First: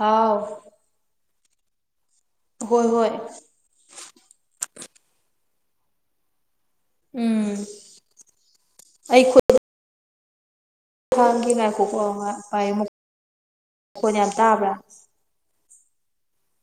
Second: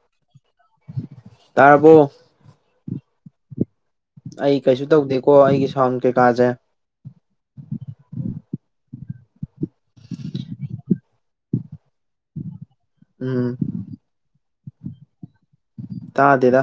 ꯍꯥꯎ ꯇꯔꯄꯣ ꯍꯣꯏ ꯍꯣꯏ ꯑꯩ ꯀꯩꯁꯨ ꯇꯧꯗꯦꯀꯣ ꯑꯩꯒꯤ ꯁꯥꯎꯟ ꯀꯩꯀꯥꯁꯦ ꯎꯝ ꯑꯩꯈꯨ ꯍꯥꯡꯈꯤ ꯉꯥꯏꯈꯣꯛꯀ ꯉꯚꯥꯏ ꯎꯝ ꯃꯈꯣꯟ ꯌꯥꯝ ꯇꯥꯕ꯭ꯔꯥ ꯇꯥꯗꯦꯗ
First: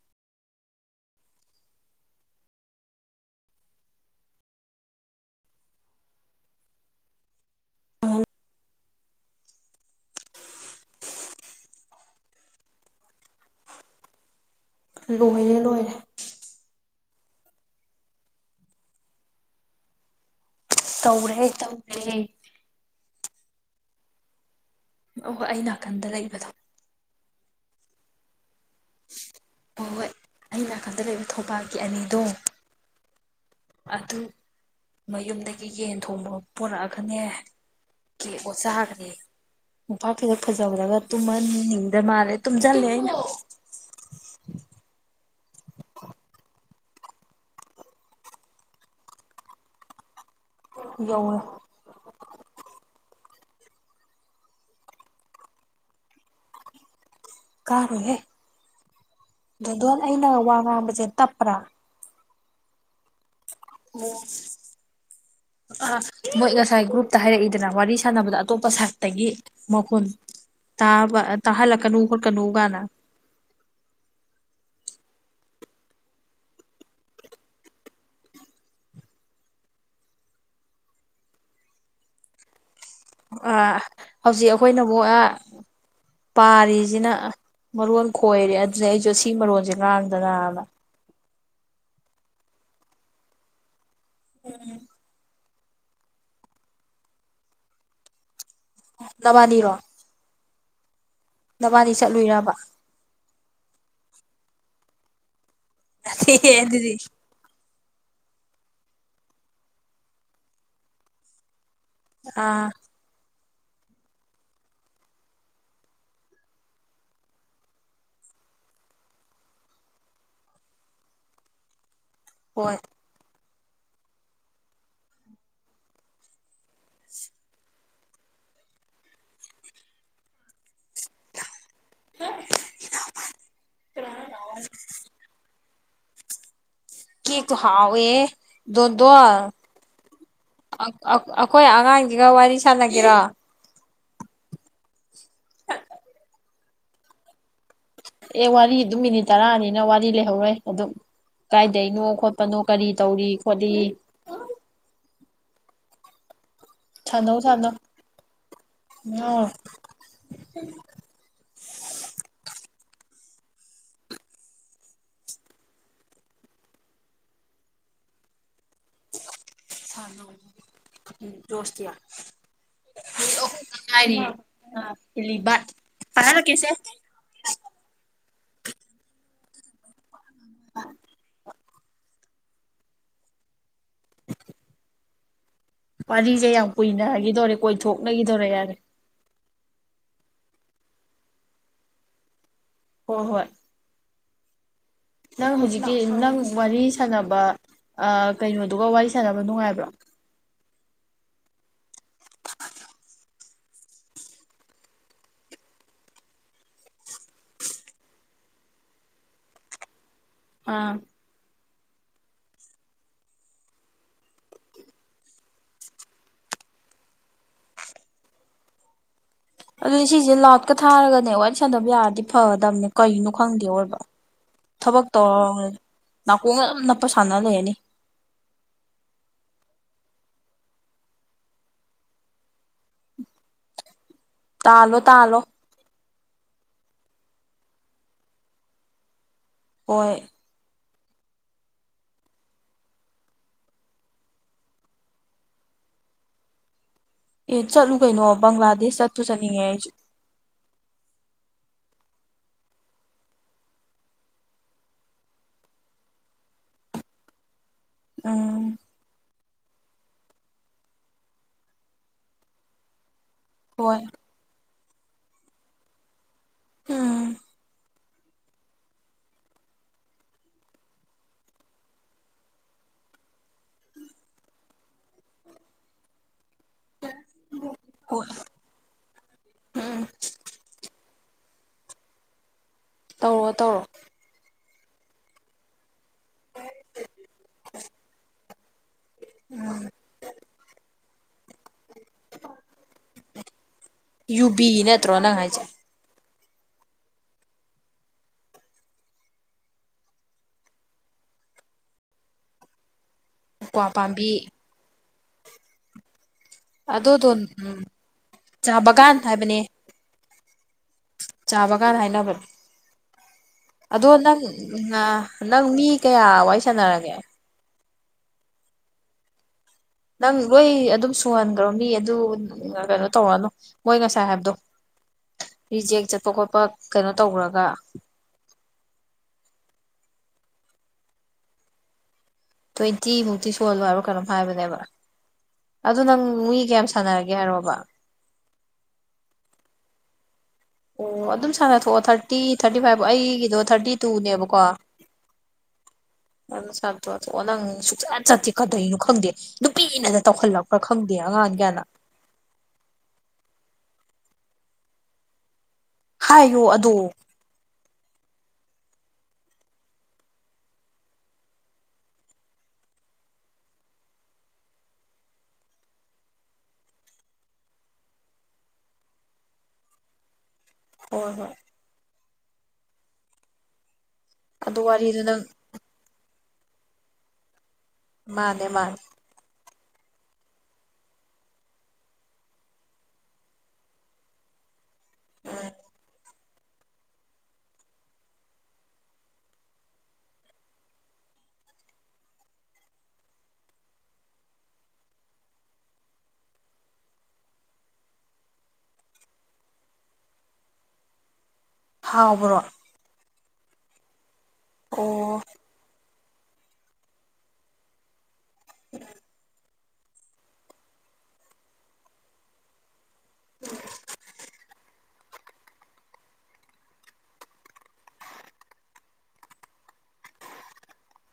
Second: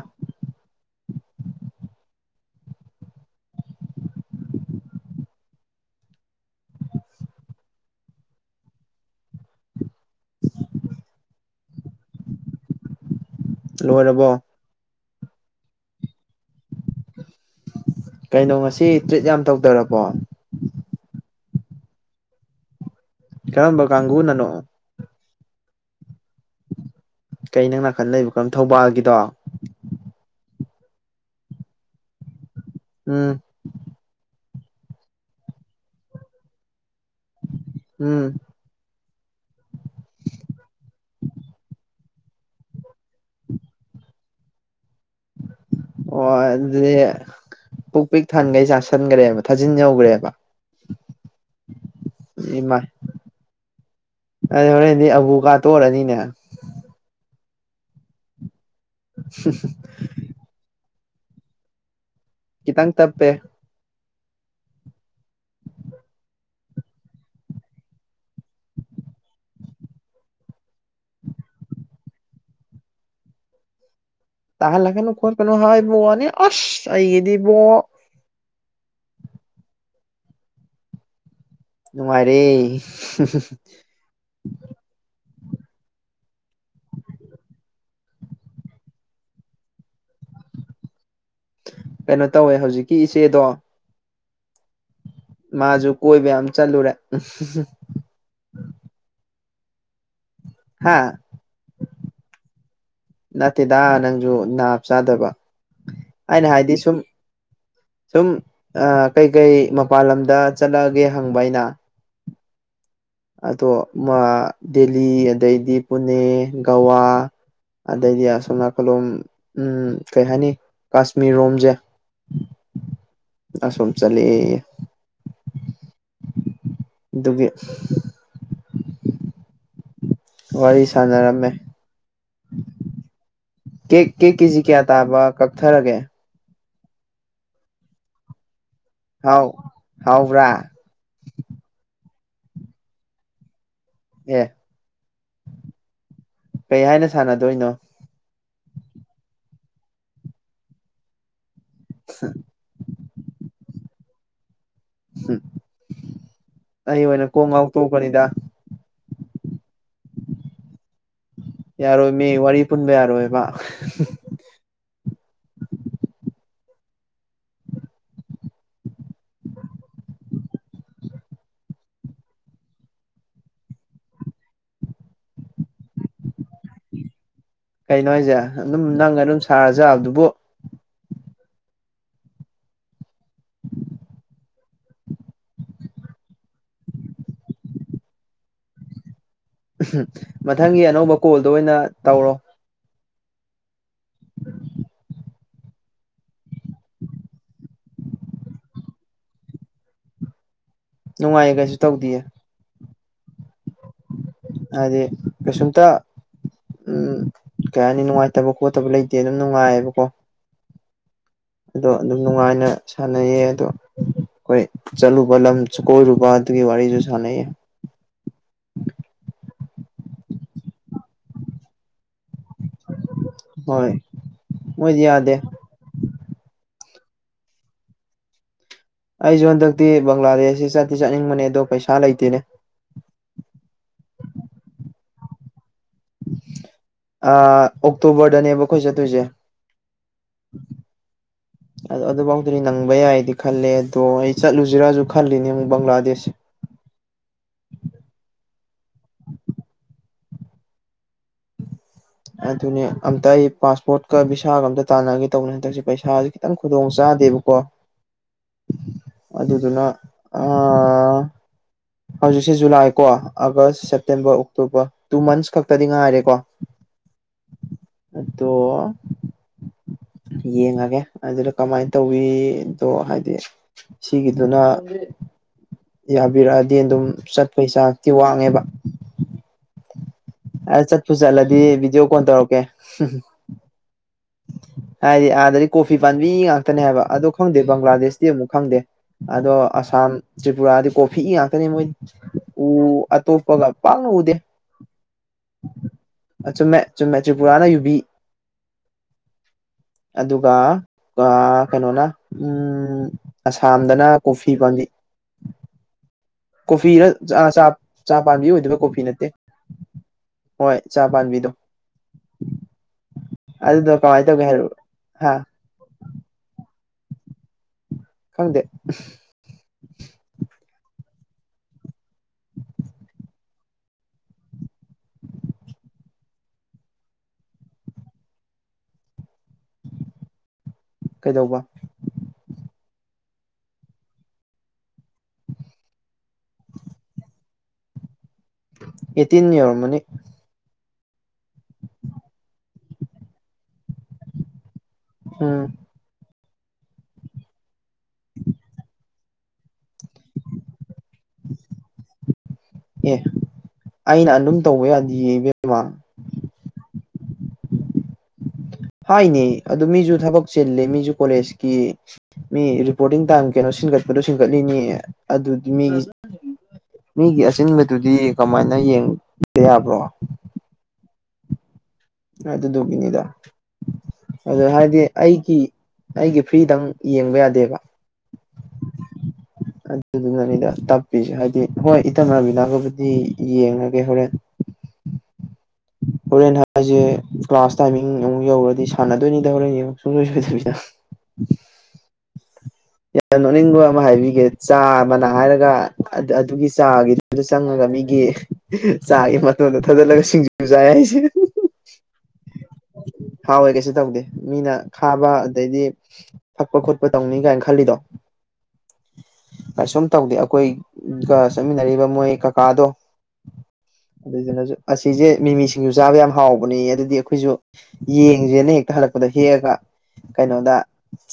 ꯂꯣꯏꯔꯕꯣ ꯂꯣꯏꯔꯦ ꯂꯣꯏꯔꯦ ꯀꯩꯅꯣ ꯉꯁꯤ ꯇ꯭ꯔꯤꯠ ꯌꯥꯝ ꯇꯧꯗꯔꯕꯣ ꯇꯧꯔꯦ ꯇꯧꯔꯦꯦ ꯀꯔꯝꯕ ꯀꯥꯡꯪꯒꯨꯅꯅꯣ ꯑꯣ ꯑꯩ ꯅꯥꯀꯟꯗ ꯂꯩꯕꯗꯣ ꯀꯩ ꯅꯪ ꯅꯥꯀꯟ ꯂꯩꯕ ꯀꯔꯝ ꯊꯧꯕꯥꯜꯒꯤꯗꯣ ꯑ ꯅꯥꯀꯟꯗ ꯂꯩꯕ ꯊꯧꯕꯥꯜꯒꯤ ꯑꯅꯤꯗꯣ ꯑꯝ ꯑꯗꯨ ꯃꯌꯨꯝꯗꯒꯤ ꯌꯦꯟ ꯊꯣꯡꯕ ꯄꯨꯔꯛꯑꯒꯅꯦ ꯎꯝ ꯀꯦ ꯑꯣ ꯆꯈ꯭ꯔꯦ ꯎꯐ ꯐꯤꯖ ꯐꯖꯍ꯭ꯔꯒ ꯇꯨꯝꯃ ꯏꯗ ꯃꯥꯔꯦ ꯇꯨꯝ ꯆꯂ ꯍꯥꯏ ꯑꯣ ꯑꯗꯨꯗ ꯄꯨꯛ ꯄꯤꯛ ꯊꯥꯟꯈꯩ ꯆꯥꯥꯁꯟꯈ꯭ꯔꯦꯕ ꯊꯥꯖꯤꯟ ꯌꯧꯈ꯭ꯔꯦꯕ ꯌꯧꯔꯦ ꯏꯃꯥꯏ ꯑꯗꯨ ꯍꯣꯔꯦꯟꯗꯤ ꯑꯕꯨ ꯀꯥ ꯇꯣꯛꯔꯅꯤꯅꯦ ꯀꯥꯔꯨꯍꯦ ꯑꯗꯣꯟ ꯑꯩꯅ ꯋꯥ ꯉꯥꯡꯕꯁꯦ ꯇꯞꯄ꯭ꯔꯥ ꯇꯥꯡ ꯇꯞꯄꯦ ꯑꯣ [inaudible] ꯑ ꯃꯣꯏ ꯉꯁꯥꯏ ꯒ꯭ꯔꯨꯞꯇ ꯍꯥꯏꯔꯛꯏꯗꯅ ꯋꯥꯔꯤ ꯁꯥꯟꯅꯕꯗ ꯑꯇꯣꯞꯄ ꯁꯥꯏꯠꯇꯒꯤ ꯃꯈꯨꯣꯟ ꯇꯥ ꯇꯥ ꯍꯂꯛ ꯀꯅꯨ ꯍꯔ ꯀꯅꯨꯒꯅ ꯇꯍꯂ ꯀꯩꯅꯣ ꯈ ꯀꯩꯅꯣ ꯍꯥꯏꯕꯣꯅꯤ ꯑꯁ ꯑꯩꯒꯤꯗꯤꯕꯣ ꯅꯨꯡꯉꯥꯏꯔꯦ ꯑ ꯍꯧꯖꯤꯛ ꯑꯩꯈꯣꯏꯅ ꯑꯃꯨꯛ [unintelligible] ꯄꯥꯔꯤꯁꯤꯅ ꯃꯔꯣꯟ ꯈꯣꯏꯔꯦ ꯑꯗꯨꯗ ꯑꯩꯁꯨ ꯑꯁꯤ ꯃꯔꯣꯟꯁꯦ ꯉꯥꯡꯗꯅꯅ ꯀꯩꯅꯣ ꯇꯧꯋꯦ ꯍꯧꯖꯤꯛꯀꯤ ꯏꯆꯦꯗꯣ ꯎꯝ ꯃꯥꯁꯨ ꯀꯣꯏꯕ ꯌꯥꯝ ꯆꯠꯂꯨꯔꯦ ꯅꯕꯥꯅꯤꯔꯣ ꯍꯥꯥ ꯅꯕꯥꯅꯤ ꯆꯠꯂꯨꯔꯕ ꯅꯠꯇꯦꯗ ꯅꯪꯁꯨ ꯅꯥꯞ ꯆꯥꯗꯕ ꯑꯩꯅ ꯍꯥꯏꯗꯤ ꯑꯗꯨꯗꯤ ꯁꯨꯝ ꯁꯨꯝ ꯀꯩꯀꯩ ꯃꯄꯜ ꯂꯝꯗ ꯆꯠꯂꯛꯑꯒꯦ ꯍꯪꯕ ꯑꯩꯅ ꯑꯥ ꯑꯗꯣ ꯗꯦꯜꯂꯤ ꯑꯗꯩꯗꯤ ꯄꯨꯅꯦ ꯒꯋꯥ ꯑꯗꯩꯗꯤ ꯑꯁꯣꯝ ꯅꯥꯀꯂꯣꯝ ꯎ ꯀꯩ ꯍꯥꯏꯅꯤ ꯀꯥꯁꯃꯤꯔ ꯔꯣꯝꯁꯦ ꯍꯣꯏ ꯑꯁꯣꯝ ꯆꯠꯂꯦ ꯑꯗꯨꯒꯤ ꯋꯥꯔꯤ ꯁꯅꯔꯝꯃꯦ ꯀꯦꯛ ꯀꯦꯛ ꯀꯦꯖꯤ ꯀꯌꯥ ꯇꯥꯕ ꯀꯛꯊꯔꯒꯦ ꯀ ꯀ ꯍꯥꯎ ꯑꯦ ꯗꯣꯗꯣ ꯍꯥꯎ ꯍꯥꯎꯕ꯭ꯔꯥ ꯑꯩꯈꯣꯏ ꯑꯉꯥꯡ ꯁꯤꯒ ꯋꯥꯔꯤ ꯁꯥꯟꯅꯒꯦꯔꯣ ꯑꯦ ꯀꯩ ꯍꯥꯏꯅ ꯁꯥꯟꯅꯗꯣꯏꯅꯣ ꯑꯦ ꯋꯥꯔꯤ ꯑꯗꯨꯝ ꯃꯤꯅꯤꯠ ꯇꯔꯥꯅꯤꯅ ꯋꯥꯔꯤ ꯂꯩꯍꯧꯔꯣꯏ ꯑꯗꯨꯝ ꯀꯥꯏꯗꯩꯅꯣ ꯈꯣꯠꯄꯅꯣ ꯀꯔꯤ ꯇꯧꯔꯤ ꯈꯣꯠꯂꯤ ꯎꯝ ꯑꯩ ꯑꯣꯏꯅ ꯁꯥꯟꯅꯧ ꯀꯣꯡ ꯉꯥꯎ ꯁꯥꯟꯅꯧ ꯇꯧꯕꯅꯤꯗ ꯉꯥꯎꯔꯣꯏ ꯌꯥꯔꯣ ꯃ ꯋꯥꯔꯤ ꯋꯥꯔꯤ ꯄꯨꯟꯕ ꯌꯥꯔꯣꯏꯕ ꯁꯅꯨ ꯗꯣꯁꯌꯥ ꯔꯤ ꯐꯔ ꯂ ꯀꯦꯁꯦ ꯀꯩꯅꯣ ꯍꯥꯏꯁꯦ ꯑꯗꯨꯝ ꯅꯪ ꯑꯗꯨꯝ ꯁꯥꯔꯖꯥꯕꯗꯨꯕꯨ ꯄꯁꯦ ꯌꯥꯝ ꯀꯨꯏꯅꯈꯤꯗꯧꯔꯦ ꯀꯣꯏꯊꯣꯛꯅꯈꯤꯗꯧꯔꯦ ꯌꯥꯔꯦ ꯃꯊꯪꯒꯤ ꯑꯅꯧꯕ ꯀꯣꯜꯗ ꯑꯣꯏꯅ ꯇꯧꯔꯣ ꯍꯣꯏ ꯍꯣꯏ ꯅꯪ ꯍꯧꯖꯤꯛꯀꯤ ꯅꯪ ꯋꯥꯔꯤ ꯁꯥꯟꯅꯕ ꯀꯩꯅꯣꯗꯨꯒ ꯋꯥꯔꯤ ꯁꯥꯟꯅꯕ ꯅꯨꯡꯉꯥꯏꯕ꯭ꯔꯣ ꯅꯨꯡꯉꯥꯏꯌꯦ ꯀꯩꯁꯨ ꯇꯧꯗꯌꯦ ꯑꯗꯗꯤ ꯀꯁꯟꯇ ꯎꯝ ꯀꯩ ꯍꯥꯏꯅꯤ ꯅꯨꯡꯉꯥꯏꯇꯕ ꯈꯣꯠꯇꯕ ꯂꯩꯇꯦ ꯑꯗꯨꯝ ꯅꯨꯡꯉꯥꯏꯌꯦꯕꯀꯣ ꯑꯥ ꯑꯗꯣ ꯑꯗꯨꯝ ꯅꯨꯡꯉꯥꯏꯅ ꯁꯥꯟꯅꯩꯌꯦ ꯑꯗꯣ ꯣꯏ ꯆꯜꯂꯨ ꯄꯂꯝ ꯆ ꯀꯣꯏꯔꯨꯕ ꯑꯗꯨꯒꯤ ꯋꯥꯔꯤꯁꯨꯁꯅ [unintelligible] ꯑꯗꯨꯗꯤ ꯁꯤꯁꯦ ꯂꯥꯎꯠꯀ ꯊꯥꯔꯒꯅꯦ ꯋꯥꯔꯤ ꯁꯥꯟꯅꯕ ꯌꯥꯔꯗꯤ ꯐꯒꯗꯕꯅꯦ ꯀꯅꯣ ꯈꯪꯗꯦ ꯑꯣꯏꯕ ꯍꯣꯏ ꯃꯣꯏꯗꯤ ꯊꯕꯛ ꯌꯥꯗꯦ ꯇꯧꯔ ꯅꯥꯀꯣꯡꯒ ꯌꯥꯝ ꯅꯞꯄ ꯁꯥꯟꯅ ꯂꯩꯔꯅꯤ ꯑꯩꯁꯨꯦ ꯍꯟꯗꯛꯇꯤ ꯕꯪꯒ꯭ꯂꯥꯗꯦꯁꯁꯤ ꯆꯠꯇꯤ ꯆꯠꯅꯤꯡꯕꯅꯦ ꯑꯗꯣ ꯄꯩꯁꯥ ꯂꯩꯇꯦꯅꯦ ꯇꯥꯜꯂꯣ ꯇꯥꯂꯣ ꯑꯣꯛꯇꯣꯕꯔꯗꯅꯦꯕ ꯑꯩꯈꯣꯏ ꯆꯠꯇꯣꯏꯁꯦ ꯑꯣꯏꯣꯏ [inaudible] ꯑ ꯑꯗꯨꯐꯥꯎꯗꯗꯤ ꯅꯪꯕ ꯌꯥꯏꯗꯤ ꯈꯜꯂꯦ ꯑꯗꯣ ꯑꯩ ꯆꯠꯂꯨꯁꯤꯔꯁꯨ ꯈꯜꯂꯤꯅꯦ ꯑꯃꯨꯛ ꯕꯪꯒ꯭ꯂꯥꯗꯦꯁ [inaudible] ꯑꯦ ꯆꯠꯂꯨ ꯀꯩꯅꯣ ꯕꯪꯒ꯭ꯂꯥꯗꯦꯁ ꯆꯠꯇꯁꯨ ꯆꯠꯅꯤꯡꯉꯦ ꯑꯩꯁꯨ ꯑꯗꯨꯅꯦ ꯑꯝꯇ ꯑꯩ ꯄꯥꯁꯄꯣꯔꯠꯀ ꯚꯚꯤꯁꯥꯒ ꯑꯝꯇ ꯇꯥꯟꯅꯒꯦ ꯇꯧꯕꯅꯦ ꯍꯟꯗꯛꯁꯤ ꯄꯩꯁꯥꯁꯤ ꯈꯤꯇꯪ ꯈꯨꯗꯣꯡ ꯆꯥ ꯗꯦꯕꯀꯣ ꯎꯝ ꯑꯗꯨꯗꯨꯅ ꯍꯧꯖꯤꯛꯁꯦ ꯖꯨꯂꯥꯏꯀꯣ ꯑꯥꯒꯁ ꯍꯣꯏ ꯁꯦꯞꯇꯦꯝꯕꯔ ꯑꯣꯛꯇꯣꯕꯔ ꯇꯨ ꯃꯟꯁ ꯈꯛꯇꯗꯤ ꯉꯥꯏꯔꯦꯀꯣ ꯑꯝ ꯠꯇꯣ ꯌꯦꯡꯉꯒꯦ ꯑꯗꯨꯅ ꯀꯃꯥꯏꯅ ꯇꯧꯋꯗꯣ ꯍꯥꯏꯗꯤ ꯁꯤꯒꯤꯗꯨꯅ ꯌꯥꯕꯤꯔꯛꯑꯗꯤ ꯑꯗꯨꯝ ꯆꯠꯄ ꯍ ꯆꯥꯛꯇꯤ ꯍꯣꯏ ꯋꯥꯡꯉꯦꯕ ꯑ ꯆꯠꯄꯨ ꯆꯠꯂꯗꯤ ꯚꯗꯤꯑꯣ ꯀꯣꯣꯟ ꯇꯧꯔꯛꯀꯦ ꯇꯧꯔꯣ ꯇꯧꯔꯣ ꯍꯥꯏꯗꯤ ꯑꯥꯗꯗꯤ ꯀꯣꯐꯤ ꯄꯥꯝꯕꯤ ꯉꯥꯛꯇꯅꯦ ꯍꯥꯏꯕ ꯑꯗꯣ ꯈꯪꯗꯦ ꯕꯪꯒ꯭ꯂꯥꯗꯦꯁꯇꯤ ꯑꯃꯨꯛ ꯈꯪꯗꯦ ꯑꯗꯣ ꯑꯁꯥꯝ ꯇ꯭ꯔꯤꯄꯨꯔꯥꯗꯤ ꯀꯣꯐꯤꯛ ꯏꯉ ꯀꯅꯤ ꯃꯣꯏ ꯎ ꯑꯇꯣꯞꯄꯒ ꯄꯥꯜꯅ ꯎꯎꯗꯦ ꯌꯨꯕꯤ ꯅꯠꯇ꯭ꯔꯣ ꯅꯪ ꯍꯥꯏꯁꯦ ꯆꯨꯝꯃꯦ ꯆꯨꯝꯃꯦ ꯇ꯭ꯔꯤꯄꯨꯔꯥꯅ ꯌꯨꯕꯤ ꯑꯗꯨꯒ ꯀꯩꯅꯣꯅ ꯎꯝ ꯀ꯭ꯋꯥ ꯑꯁꯥꯝꯗꯅ ꯄꯥꯝꯕꯤ ꯀꯣꯐꯤ ꯄꯥꯝꯕꯤꯩ ꯀꯣꯐꯤꯔ ꯑꯗꯨꯗꯣ ꯎꯝ ꯆꯥ ꯄꯥꯝꯕꯤ ꯆꯥ ꯑꯣꯏꯗꯕ ꯀꯣꯐꯤ ꯕꯒꯥꯟ ꯅꯠꯇꯦ ꯍꯣꯏ ꯆꯥ ꯄꯥꯝꯕꯤꯗꯣ ꯆꯥꯕꯒꯥꯅꯥ ꯍꯥꯏꯂꯕ ꯑꯗꯨꯗꯣ ꯑꯗꯣ ꯀꯃꯥꯏꯅ ꯅꯪ ꯇꯧꯒꯦ ꯍꯥꯏꯔꯛꯑꯣ ꯍꯥ ꯅꯪ ꯃꯤ ꯀꯌꯥ ꯋꯥꯔꯤ ꯁꯥꯟꯅꯔꯒꯦ ꯈꯪꯗꯦ ꯅꯪ ꯂꯣꯣꯏ ꯑꯗꯨꯝ ꯁꯨꯍꯟꯈ꯭ꯔꯣ ꯃꯤ ꯑꯗꯨ ꯀꯩꯅꯣ ꯇꯧꯔꯅꯨ ꯃꯣꯏ ꯉꯁꯥꯏ ꯍꯥꯏꯕꯗꯣ ꯔꯤꯖꯦꯛ ꯆꯠꯄ ꯈꯣꯠꯄ ꯀꯩꯅꯣ ꯇꯧꯈ꯭ꯔꯒ ꯀꯩꯗꯧꯕ ꯇ꯭ꯋꯦꯟꯇꯤ ꯃꯨꯛꯇꯤ ꯁꯣꯍꯜꯂꯣꯏ ꯍꯥꯏꯕꯣ ꯀꯔꯝ ꯍꯥꯏꯕꯅꯦꯕ ꯑꯗꯨ ꯅꯪ ꯃꯤ ꯀꯌꯥꯝ ꯁꯥꯟꯅꯔꯒꯦ ꯍꯥꯏꯔꯣꯕ ꯑꯦꯇꯤꯟ ꯌꯔꯃꯅꯤ ꯑꯣ ꯑꯗꯨꯝ ꯁꯥꯟꯅꯊꯣꯛꯑꯣ ꯊꯥꯔꯇꯤ ꯊꯥꯔꯇꯤ ꯐꯥꯏꯚ ꯑꯩꯒꯤꯗꯣ ꯊꯥꯔꯇꯤ ꯇꯨꯅꯦꯕꯀꯣ ꯎꯝ ꯑꯗꯨ ꯁꯥ ꯅꯪ ꯁꯨꯛꯆꯠ ꯆꯠꯇꯤ ꯀꯥꯗꯩꯅꯣ ꯈꯪꯗꯦ ꯅꯨꯄꯤꯅ ꯇꯧꯈꯠꯂꯛꯄ꯭ꯔꯥ ꯈꯪꯗꯦ ꯑꯉꯥꯡ ꯀꯌꯥꯅ ꯑꯦ ꯑꯩꯅ ꯑꯗꯨꯝ ꯇꯧꯕ ꯌꯥꯗꯤꯕꯃ ꯍꯥꯏꯌꯣ ꯑꯗꯣ ꯍꯥꯏꯅꯤ ꯑꯗꯨ ꯃꯤꯁꯨ ꯊꯕꯛ ꯆꯤꯜꯂꯤ ꯃꯤꯁꯨ ꯀꯣꯂꯦꯖꯀꯤ ꯃꯤ ꯔꯤꯄꯣꯔꯇꯤꯡ ꯇꯥꯏꯝ ꯀꯩꯅꯣ ꯁꯤꯟꯒꯠꯄꯗꯣ ꯁꯤꯟꯒꯠꯂꯤꯅꯦ ꯑꯗꯨꯗꯤ ꯃꯤꯒꯤ ꯃꯤꯒꯤ ꯑꯁꯤꯆꯤꯟꯕꯗꯨꯗꯤ ꯀꯃꯥꯏꯅ ꯌꯦꯡꯕ ꯌꯥꯕ꯭ꯔꯣ ꯍꯣꯏ ꯍꯣꯏ ꯑꯗꯨꯗꯨꯒꯤꯅꯤꯗ ꯑꯗꯨ ꯍꯥꯏꯗꯤ ꯋꯥꯔꯤꯗꯨ ꯅꯪ ꯑꯩꯒꯤ ꯑꯩꯒꯤ ꯐ꯭ꯔꯤꯗꯪ ꯌꯦꯡꯕ ꯌꯥꯗꯦꯕ ꯃꯥꯅꯦ ꯃꯥꯅꯦ ꯑꯗꯨꯗꯨꯅꯅꯤꯗ ꯇꯥꯛꯄꯤꯁꯦ ꯍꯥꯏꯗꯤ ꯍꯣꯏ ꯏꯇꯝꯅꯥꯕꯤꯅꯥꯒꯕꯨꯗꯤ ꯌꯦꯡꯉꯒꯦ ꯍꯣꯔꯦꯟ ꯎꯝ ꯍꯣꯔꯦꯟ ꯍꯥꯏꯁꯦ ꯀ꯭ꯂꯥꯁ ꯇꯥꯏꯃꯤꯡ ꯑꯃꯨꯛ ꯌꯧꯔꯗꯤ ꯁꯥꯟꯅꯗꯣꯏꯅꯤꯗ ꯍꯣꯔꯦꯟ ꯌꯦꯡ ꯁꯨꯡꯁꯣꯏ ꯁꯣꯏꯗꯕꯤꯗ [inaudible] ꯌꯥꯝ ꯅꯣꯛꯅꯤꯡꯕ ꯑꯃ ꯍꯥꯏꯕꯤꯒꯦ ꯆꯥ ꯃꯅꯥ ꯍꯥꯏꯔꯒ ꯑꯗꯨꯒꯤ ꯆꯥꯒꯤꯗꯨꯗ ꯆꯪꯉꯒ ꯃꯤ ꯑꯩꯒꯤ ꯆꯥꯒꯤ ꯃꯇꯝꯣꯟꯗ ꯊꯥꯖꯤꯠꯂꯒ ꯁꯤꯡꯖꯨ ꯆꯥꯏ ꯍꯥꯏꯁꯦ ꯍꯥꯎꯕ꯭ꯔꯣ ꯍꯥꯎꯋꯦ ꯀꯩꯁꯨ ꯇꯧꯗꯦ ꯃꯤꯅ ꯈꯥꯕ ꯑꯣ ꯑꯗꯩꯗꯤ ꯊꯛꯄ ꯈꯣꯠꯄ ꯇꯧꯅꯤ ꯀꯥꯏꯅ ꯈꯜꯂꯤꯗꯣ ꯎ ꯀꯩꯁꯨꯝ ꯇꯧꯗꯦ ꯑꯩꯈꯣꯏꯒ ꯆꯠꯃꯤꯟꯅꯔꯤꯕ ꯃꯣꯏ ꯀꯀꯥꯗꯣ ꯑꯗꯨ ꯑꯁꯤꯁꯤꯁꯦ ꯃꯤꯃꯤ ꯁꯤꯡꯁꯨ ꯆꯥꯕ ꯌꯥꯝ ꯍꯥꯎꯕꯅꯤ ꯑꯗꯨꯗꯤ ꯑꯩꯈꯣꯏꯁꯨ ꯌꯦꯡꯁꯦꯅ ꯍꯦꯛꯇ ꯍꯜꯂꯛꯄꯗ ꯍꯦꯛꯑꯒ ꯀꯩꯅꯣꯗ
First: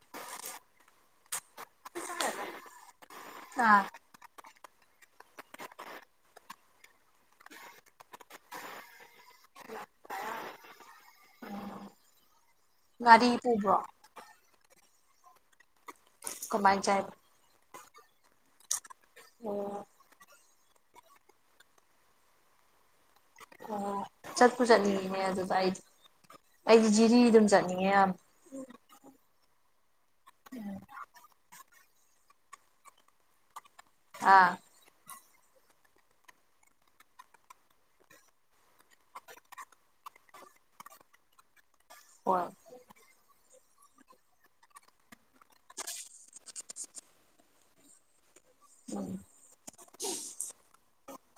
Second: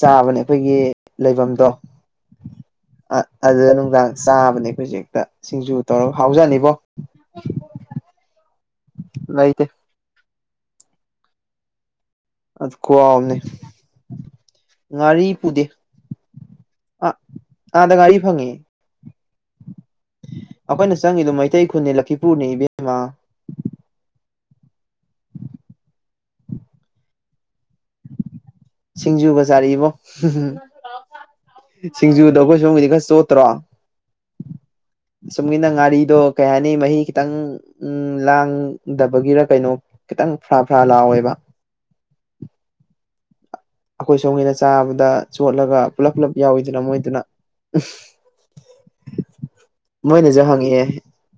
ꯆꯥꯕꯅꯦ ꯑꯩꯈꯣꯏꯒꯤ ꯂꯩꯐꯝ ꯣ ꯑꯗꯨꯗ ꯑꯥ ꯅꯨꯡꯗꯥꯡ ꯆꯥꯕꯅꯦ ꯍꯧꯖꯤꯦꯛꯇ ꯁꯤꯡꯖꯨ ꯇꯧꯔꯒ ꯍꯥꯎꯖꯅꯤꯕꯣ ꯥꯏꯇ ꯎꯝ ꯑꯗꯨ ꯈꯨꯍꯥꯎ ꯑꯃꯅꯤ ꯉꯥꯔꯤ ꯄꯨꯗꯦ ꯀꯃꯥꯏ ꯆꯥꯢꯕ ꯑꯥ ꯑꯥꯗ ꯉꯔꯤ ꯐꯪꯉꯦ ꯑꯣ ꯑꯩꯈꯣꯏꯅ ꯆꯪꯉꯗ ꯃꯩꯇꯩ ꯈꯨꯟꯅꯦ ꯂꯛꯈꯤꯄꯨꯔꯅꯤ ꯢꯕꯦꯝꯃꯥ ꯑ ꯆꯠꯄꯨ ꯆꯅꯤꯡꯉꯤꯅꯦ ꯑꯗꯨ ꯑꯩꯗꯤ ꯑꯩꯗꯤ ꯖꯤꯔꯤ ꯗꯨꯝ ꯆꯠꯅꯤꯡꯉꯦ ꯌꯥꯝ ꯁꯤꯡꯖꯨꯒ ꯆꯥꯔꯛꯢꯕꯣ ꯁꯤꯡꯖꯨꯗꯣ ꯑꯩꯈꯣꯏ ꯁꯣꯝꯒꯤꯗꯤ ꯈꯔ ꯆꯣꯠꯇ꯭ꯔꯣ ꯑꯥ ꯁꯨꯝꯒꯤꯅ ꯉꯥꯔꯤꯗꯣ ꯀꯩ ꯍꯥꯏꯅꯤ ꯃꯍꯤ ꯈꯤꯇꯪ ꯎ ꯂꯥꯡꯗꯕꯒꯤꯔ ꯀꯩꯅꯣ ꯈꯤꯇꯪ ꯐꯔꯥ ꯐꯔꯥ ꯂꯥꯎꯋꯦꯕ ꯍꯣꯏ ꯑꯩꯈꯣꯏ ꯁꯣꯝꯒꯤꯅ ꯆꯥꯕꯗ ꯆꯣꯠꯂꯒ ꯄꯨꯂꯞ ꯄꯨꯜꯂꯞ ꯌꯥꯎꯋꯤꯗꯅ ꯃꯣꯏꯗꯨꯅ ꯎꯝ ꯃꯣꯢꯅꯖꯨ ꯍꯪꯉꯛꯑꯦ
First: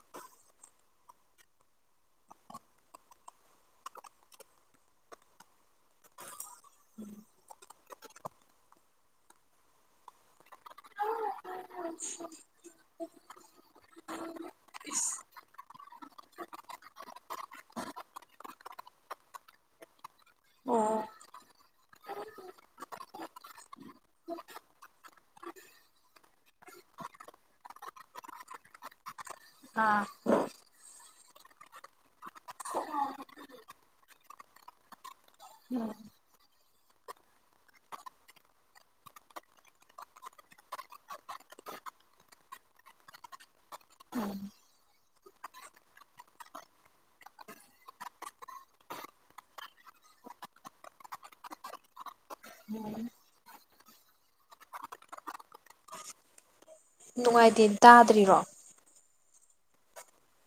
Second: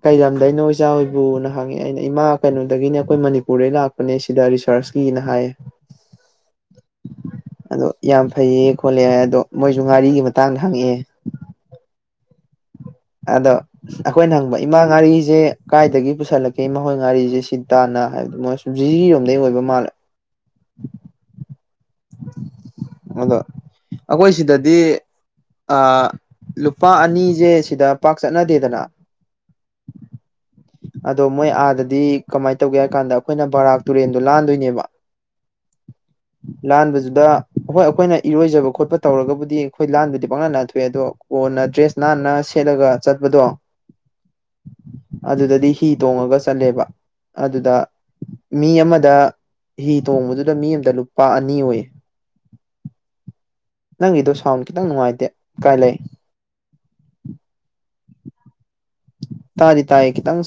ꯀꯩ ꯂꯝꯗꯩꯅꯣ ꯏꯆꯥ ꯍꯣꯏꯕꯨꯅ ꯍꯪꯉꯛꯑꯦ ꯑꯩꯅ ꯏꯃꯥ ꯀꯩꯅꯣꯗꯒꯤꯅꯦ ꯑꯩꯈꯣꯏ ꯃꯅꯤꯄꯨꯔꯗꯩ ꯂꯥꯛꯄꯅꯦ ꯁꯤꯗ ꯔꯤꯁ ꯁꯔꯁꯀꯤꯅ ꯍꯥꯏꯌꯦ ꯑꯗꯣ ꯌꯥꯝ ꯐꯩꯌꯦ ꯈꯣꯠꯂꯦ ꯍꯥꯢ ꯑꯗꯣ ꯃꯣꯏꯖꯨ ꯉꯥꯔꯤꯒꯤ ꯃꯇꯥꯡꯗ ꯍꯪꯉꯛꯑꯦ [inaudible] ꯑꯗꯣ ꯑꯩꯈꯣꯏꯅ ꯍꯪꯕ ꯏꯃꯥ ꯉꯥꯔꯤꯖꯦ ꯀꯥꯏꯗꯒꯤ ꯄꯨꯁꯜꯂꯛꯀꯦ ꯏꯃꯥ ꯍꯣꯏ ꯉꯥꯔꯤꯖꯦ ꯁꯤ ꯇꯥꯅ ꯍꯥꯏꯕꯗꯨ ꯃꯣꯏꯁꯨ ꯖꯤꯔꯣꯝꯗꯩ ꯑꯣꯏꯕ ꯃꯥꯜꯂꯦ ꯑꯣ ꯑꯗꯣ ꯑꯩꯈꯣꯏ ꯁꯤꯗꯗꯤ ꯂꯨꯄꯥ ꯑꯅꯤꯁꯦ ꯁꯤꯗ ꯄꯥꯛ ꯆꯠꯅꯗꯦꯗꯅ ꯑꯥ ꯑꯗꯣ ꯃꯣꯏ ꯑꯥꯗꯗꯤ ꯀꯃꯥꯏꯅ ꯇꯧꯒꯦ ꯍꯥꯏ ꯀꯥꯟꯗ ꯑꯩꯈꯣꯏꯅ ꯕꯔꯥꯛ ꯇꯨꯔꯦꯟꯗꯣ ꯂꯥꯟꯗꯣꯏꯅꯦꯕ ꯎꯝ ꯂꯥꯟꯕꯗꯨꯗ ꯍꯣꯏ ꯑꯩꯈꯣꯏꯅ ꯏꯔꯣꯏꯖꯕ ꯈꯣꯠꯄ ꯇꯧꯔꯒꯕꯨꯗꯤ ꯑꯩꯈꯣꯏ ꯂꯥꯟꯕꯨꯗꯤ ꯄꯪꯌꯥꯟ ꯂꯥꯟꯊꯣꯛꯑꯦ ꯑꯗꯣ ꯀꯣꯟꯅ ꯗ꯭ꯔꯦꯁ ꯅꯥꯟꯅ ꯁꯦꯠꯂꯒ ꯆꯠꯄꯗꯣ ꯎꯝ ꯑꯗꯨꯗꯗꯤ ꯍꯤ ꯇꯣꯡꯉꯒ ꯆꯠꯂꯦꯕ ꯑꯗꯨꯗ ꯃꯤ ꯑꯃꯗ ꯍꯤ ꯇꯣꯡꯕꯗꯨꯗ ꯃꯤ ꯑꯃꯗ ꯂꯨꯞ ꯂꯄꯥ ꯑꯅꯤ ꯑꯣꯏꯌꯦ ꯅꯪꯒꯤꯗꯣ ꯁꯥꯎꯟꯗ ꯈꯤꯇꯪ ꯅꯨꯡꯉꯥꯏꯇꯦ ꯀꯥꯏ ꯂꯩ ꯅꯨꯡꯉꯥꯏꯇꯦ ꯇꯥꯗ꯭ꯔꯤꯔꯣ ꯇꯥꯗꯤ ꯇꯥꯏ ꯈꯤꯇꯪ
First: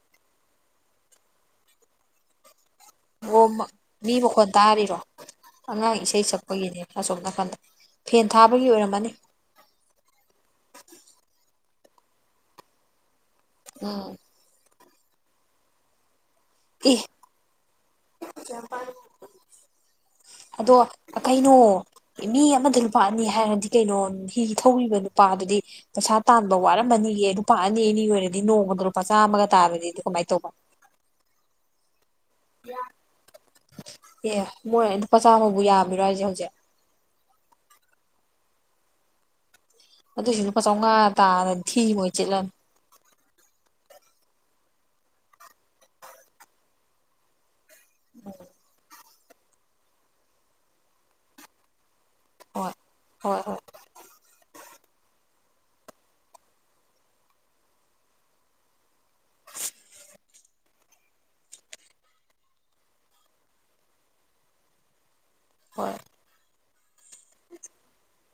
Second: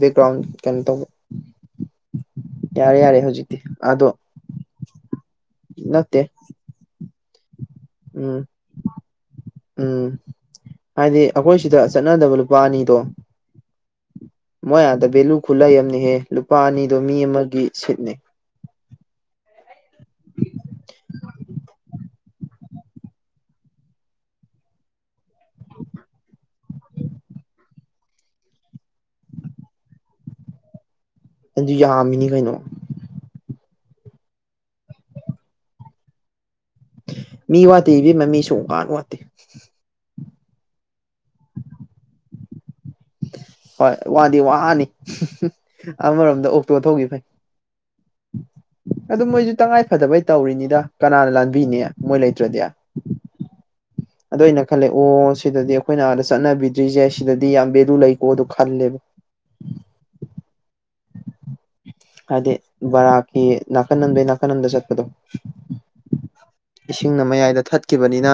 ꯕꯦꯛꯒ꯭ꯔꯥꯎꯟ ꯀꯩꯅꯣ ꯇꯧꯕ ꯌꯥꯔꯦ ꯌꯥꯔꯦ ꯑꯣ ꯍꯧꯖꯤꯛꯇꯤ ꯑꯗꯣ ꯃꯤ ꯃꯈꯣꯟ ꯇꯥꯔꯤꯔꯣ ꯑꯉꯥꯡ ꯅꯠꯇꯦ ꯏꯁꯩ ꯁꯛꯄꯒꯤꯅꯦ ꯑꯁꯣꯛꯝ ꯅꯥꯀꯟꯗ ꯐꯦꯟ ꯎꯝ ꯊꯥꯕꯒꯤ ꯑꯣꯏꯔꯝꯃꯅꯤ ꯎꯝ ꯍꯥꯏꯗꯤ ꯑꯩꯈꯣꯏ ꯁꯤꯗ ꯆꯠꯅꯗꯕ ꯂꯨꯄꯥ ꯑꯅꯤꯗꯣ ꯎꯝ ꯃꯣꯏ ꯑꯥꯗ ꯚꯦꯂꯨ ꯈꯨꯂꯩ ꯑꯃꯅꯤꯍꯦ ꯂꯨꯄꯥ ꯑꯅꯤꯗꯣ ꯑꯦ ꯃꯤ ꯑꯃꯒꯤ ꯁꯤꯠꯅꯦ ꯑꯗꯣ ꯀꯩꯅꯣ ꯃꯤ ꯑꯃꯗ ꯂꯨꯄꯥ ꯑꯅꯤ ꯍꯥꯏꯔꯗꯤ ꯀꯩꯅꯣ ꯍꯤ ꯊꯧꯔꯤꯕ ꯅꯨꯄꯥ ꯗꯨꯗꯤ ꯄꯩꯁꯥ ꯇꯥꯟꯕ ꯋꯥꯔꯝꯃꯅꯤ ꯂꯨꯄꯥ ꯑꯅꯤ ꯑꯅꯤꯒꯤ ꯑꯣꯏꯔꯗꯤ ꯅꯣꯡꯃꯗ ꯂꯨꯄꯥ ꯆꯥꯝꯃꯒ ꯇꯥꯕꯗꯗꯤ ꯀꯃꯥꯏ ꯇꯧꯕ ꯑꯗꯨ ꯌꯥꯝꯃꯤꯅꯤ ꯀꯩꯅꯣ ꯑꯦ ꯃꯣꯏ ꯂꯨꯄꯥ ꯆꯥꯝꯃꯕꯨ ꯌꯥꯝꯃꯤꯔꯣ ꯍꯥꯏꯁꯦ ꯍꯧꯖꯤꯛ ꯃꯤ ꯋꯥꯠꯇꯦ ꯏꯕꯦꯝꯃ ꯃꯤ ꯁꯨꯨꯡꯋꯥꯠ ꯋꯥꯠꯇꯦ ꯑꯗꯨꯏꯖꯨ ꯂꯨꯄꯥ ꯆꯧꯉꯥ ꯇꯥꯜꯂꯗꯤ ꯊꯤ ꯃꯣꯏ ꯆꯤꯠꯂꯅꯤ ꯍꯣꯏ ꯋꯥꯗꯤ ꯋꯥꯅꯤ ꯑꯃꯔꯣꯝꯗ ꯑꯣꯛꯇꯣ ꯊꯧꯈꯤ ꯐꯩ ꯑꯗꯨ ꯃꯣꯏꯁꯨ ꯇꯉꯥꯏ ꯐꯗꯕꯩ ꯇꯧꯔꯤꯅꯤꯗ ꯀꯅꯥꯅ ꯂꯥꯟꯕꯤꯅꯦ ꯍ ꯍꯣꯏ ꯍꯣꯏ ꯑꯗꯨꯗ ꯑꯩꯅ ꯈꯜꯂꯦ ꯑꯣ ꯁꯤꯗꯗꯤ ꯑꯩꯈꯣꯏꯅ ꯑꯥꯗ ꯆꯠꯅꯕꯤꯗ꯭ꯔꯤꯁꯦ ꯁꯤꯗꯗꯤ ꯌꯥꯝ ꯚꯦꯂꯨ ꯂꯩꯀꯣ ꯑꯗꯨ ꯈꯜꯂꯦꯕ ꯍꯥꯏꯗꯤ ꯔꯀꯤ ꯅꯅꯥꯀꯅ ꯅꯅꯥꯀꯅꯗ ꯆꯠꯀꯗꯣ ꯍꯣꯏ ꯏꯁꯤꯡꯅ ꯃꯌꯥꯏꯗ ꯊꯠꯈꯤꯕꯅꯤꯅ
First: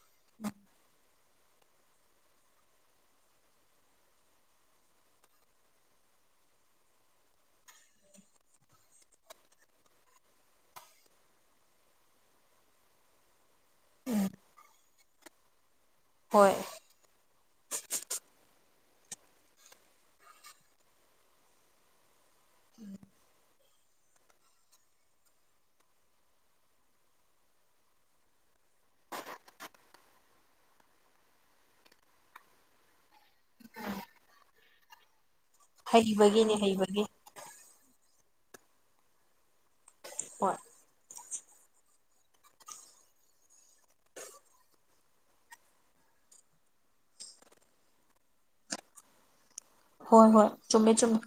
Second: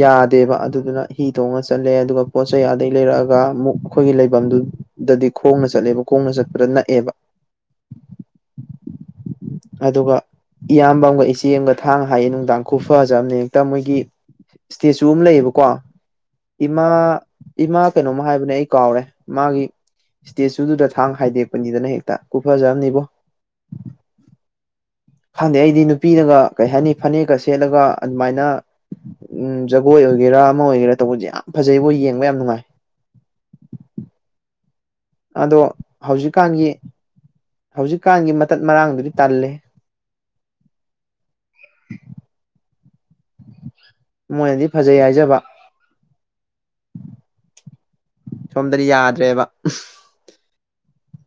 ꯌꯥꯗꯦꯕ ꯑꯗꯨꯗꯨꯅ ꯐꯤ ꯊꯣꯡꯉ ꯆꯠꯂꯦ ꯑꯗꯨꯒ ꯄꯣꯠ ꯆꯩ ꯑꯗꯒꯤꯩ ꯂꯩꯔꯛꯑꯒ ꯑꯃꯨꯛ ꯑꯩꯈꯣꯏꯒꯤ ꯂꯩꯐꯝꯗꯨꯗꯗꯤ ꯈꯣꯡꯅ ꯆꯠꯂꯦꯕ ꯈꯣꯡ ꯍꯣꯡꯅ ꯆꯛꯄꯗ ꯅꯛꯑꯦꯕ ꯑꯗꯨꯒ ꯏꯌꯥꯝꯕ ꯑꯃꯒ ꯏꯆꯦ ꯑꯃꯒ ꯊꯥꯡ ꯍꯥꯏꯌꯦ ꯅꯨꯡ ꯗꯥꯡꯈ ꯐꯖꯕꯅꯦ ꯍꯦꯛꯇ ꯃꯣꯏꯒꯤ ꯏꯁꯇꯦꯆꯨ ꯑꯃ ꯂꯩꯌꯦꯕꯀꯣ ꯍꯣꯏ ꯏꯃꯥ ꯏꯃꯥ ꯀꯩꯅꯣꯃ ꯍꯥꯏꯕꯅꯦ ꯑꯩ [unintelligible] ꯈꯪꯗꯦ ꯑꯩꯗꯤ ꯅꯨꯄꯤꯅꯒ ꯀꯩ ꯍꯥꯏꯅꯤ ꯐꯅꯦꯛꯒꯁ ꯁꯦꯠꯂꯒ ꯑꯗꯨꯃꯥꯏꯅ ꯎꯝ ꯖꯒꯣꯏ ꯑꯣꯏꯒꯦꯔꯥ ꯑꯃ ꯑꯣꯏꯒꯦꯔꯥ ꯇꯧꯕꯁꯦ ꯌꯥꯝ ꯐꯖꯩꯕꯣꯏ ꯌꯦꯡꯕ ꯌꯥꯝ ꯅꯨꯡꯉꯥꯏ ꯎꯝ ꯑꯗꯣ ꯍꯧꯖꯤꯛꯀꯥꯟꯒꯤ ꯍꯩꯕꯒꯤ ꯍꯧꯖꯤꯛꯀꯥꯟꯒꯤ ꯃꯇꯠ ꯃꯔꯥꯡꯗꯨꯗꯤ ꯇꯜꯂꯦ ꯍꯣꯏ ꯃꯣꯏꯅꯗꯤ ꯐꯖꯩ ꯍꯥꯏꯖꯕ ꯁꯣꯝꯗꯗꯤ ꯌꯥꯗ꯭ꯔꯦꯕ ꯍꯣꯏ ꯍꯣꯏ ꯆꯨꯝꯃꯦ ꯆꯨꯝꯃꯦ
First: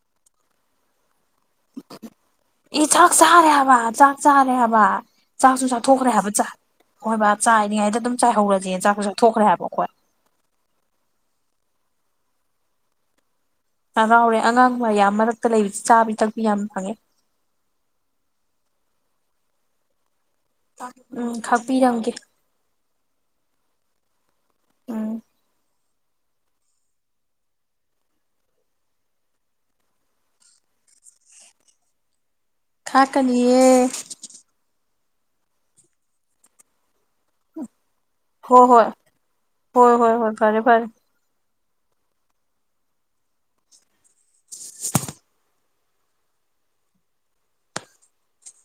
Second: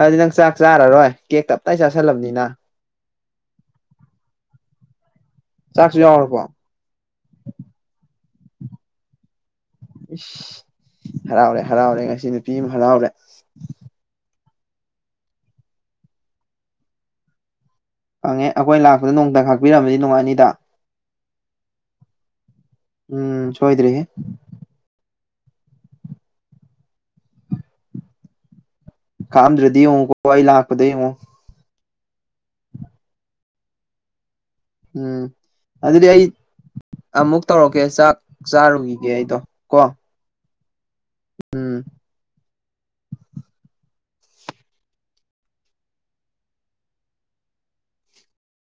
ꯑꯗꯨꯗꯤ ꯅꯪ ꯆꯥꯛ ꯆꯥꯔꯔꯣꯏ ꯀꯦ ꯇꯞꯇꯥꯏ ꯆꯥꯥꯁꯜꯂꯕꯅꯤꯅ ꯑꯦ ꯆꯥꯛ ꯆꯥꯔꯦ ꯍꯥꯏꯕ ꯆꯥꯛ ꯆꯥꯔꯦ ꯍꯥꯏꯕ ꯆꯥꯛꯁꯨ ꯆꯥꯛꯊꯣꯛꯈ꯭ꯔꯦ ꯍꯥꯏꯕ ꯍꯣꯏ ꯕꯥ ꯆꯥꯏꯔꯤꯉꯩꯗ ꯑꯗꯨꯝ ꯆꯥꯏꯍꯧꯔꯁꯦ ꯆꯥꯛꯁꯨ ꯆꯥꯛꯊꯣꯛꯈ꯭ꯔꯦ ꯍꯥꯏꯕꯣ ꯏꯁ ꯍꯔꯥꯎꯔꯦ ꯍꯔꯥꯎꯔꯦ ꯉꯁꯤ ꯅꯨꯄꯤ ꯑꯃ ꯍꯔꯥꯎꯔꯦ ꯍꯔꯥꯎꯔꯦ ꯑꯉꯥꯡ ꯃꯌꯥꯝ ꯃꯔꯛꯇ ꯂꯩꯕꯁꯤ ꯆꯥꯕꯤ ꯊꯛꯄꯤ ꯌꯥꯝ ꯐꯪꯉꯦ ꯐꯪꯉꯦ ꯑꯩꯈꯣꯏ ꯂꯥꯛꯄꯗ ꯅꯣꯡꯇ ꯈꯥꯛꯄꯤꯔꯝꯃꯅꯤ ꯅꯨꯡꯉꯥꯏꯅꯤꯗ ꯎꯝ ꯈꯥꯛꯄꯤꯔꯝꯒꯦ ꯎꯝ ꯁꯣꯏꯗ꯭ꯔꯦꯍꯦ ꯎꯝ ꯀꯥꯝꯗꯗꯤ ꯀ ꯏꯩ ꯂꯥꯛꯀꯗꯨ ꯈꯥꯛꯀꯅꯤꯌꯦ ꯎꯝ ꯑꯗꯨꯗꯤ ꯑꯩ ꯑꯃꯨꯛ ꯇꯧꯔꯛꯀꯦ ꯆꯥꯛ ꯍꯣꯏ ꯍꯣꯏ ꯆꯥꯔꯨꯒꯤꯒꯦ ꯑꯩꯗꯣ ꯀꯣ ꯍꯣꯏ ꯍꯣꯏ ꯍꯣꯏ ꯐꯔꯦ ꯐꯔꯦ ꯎꯝ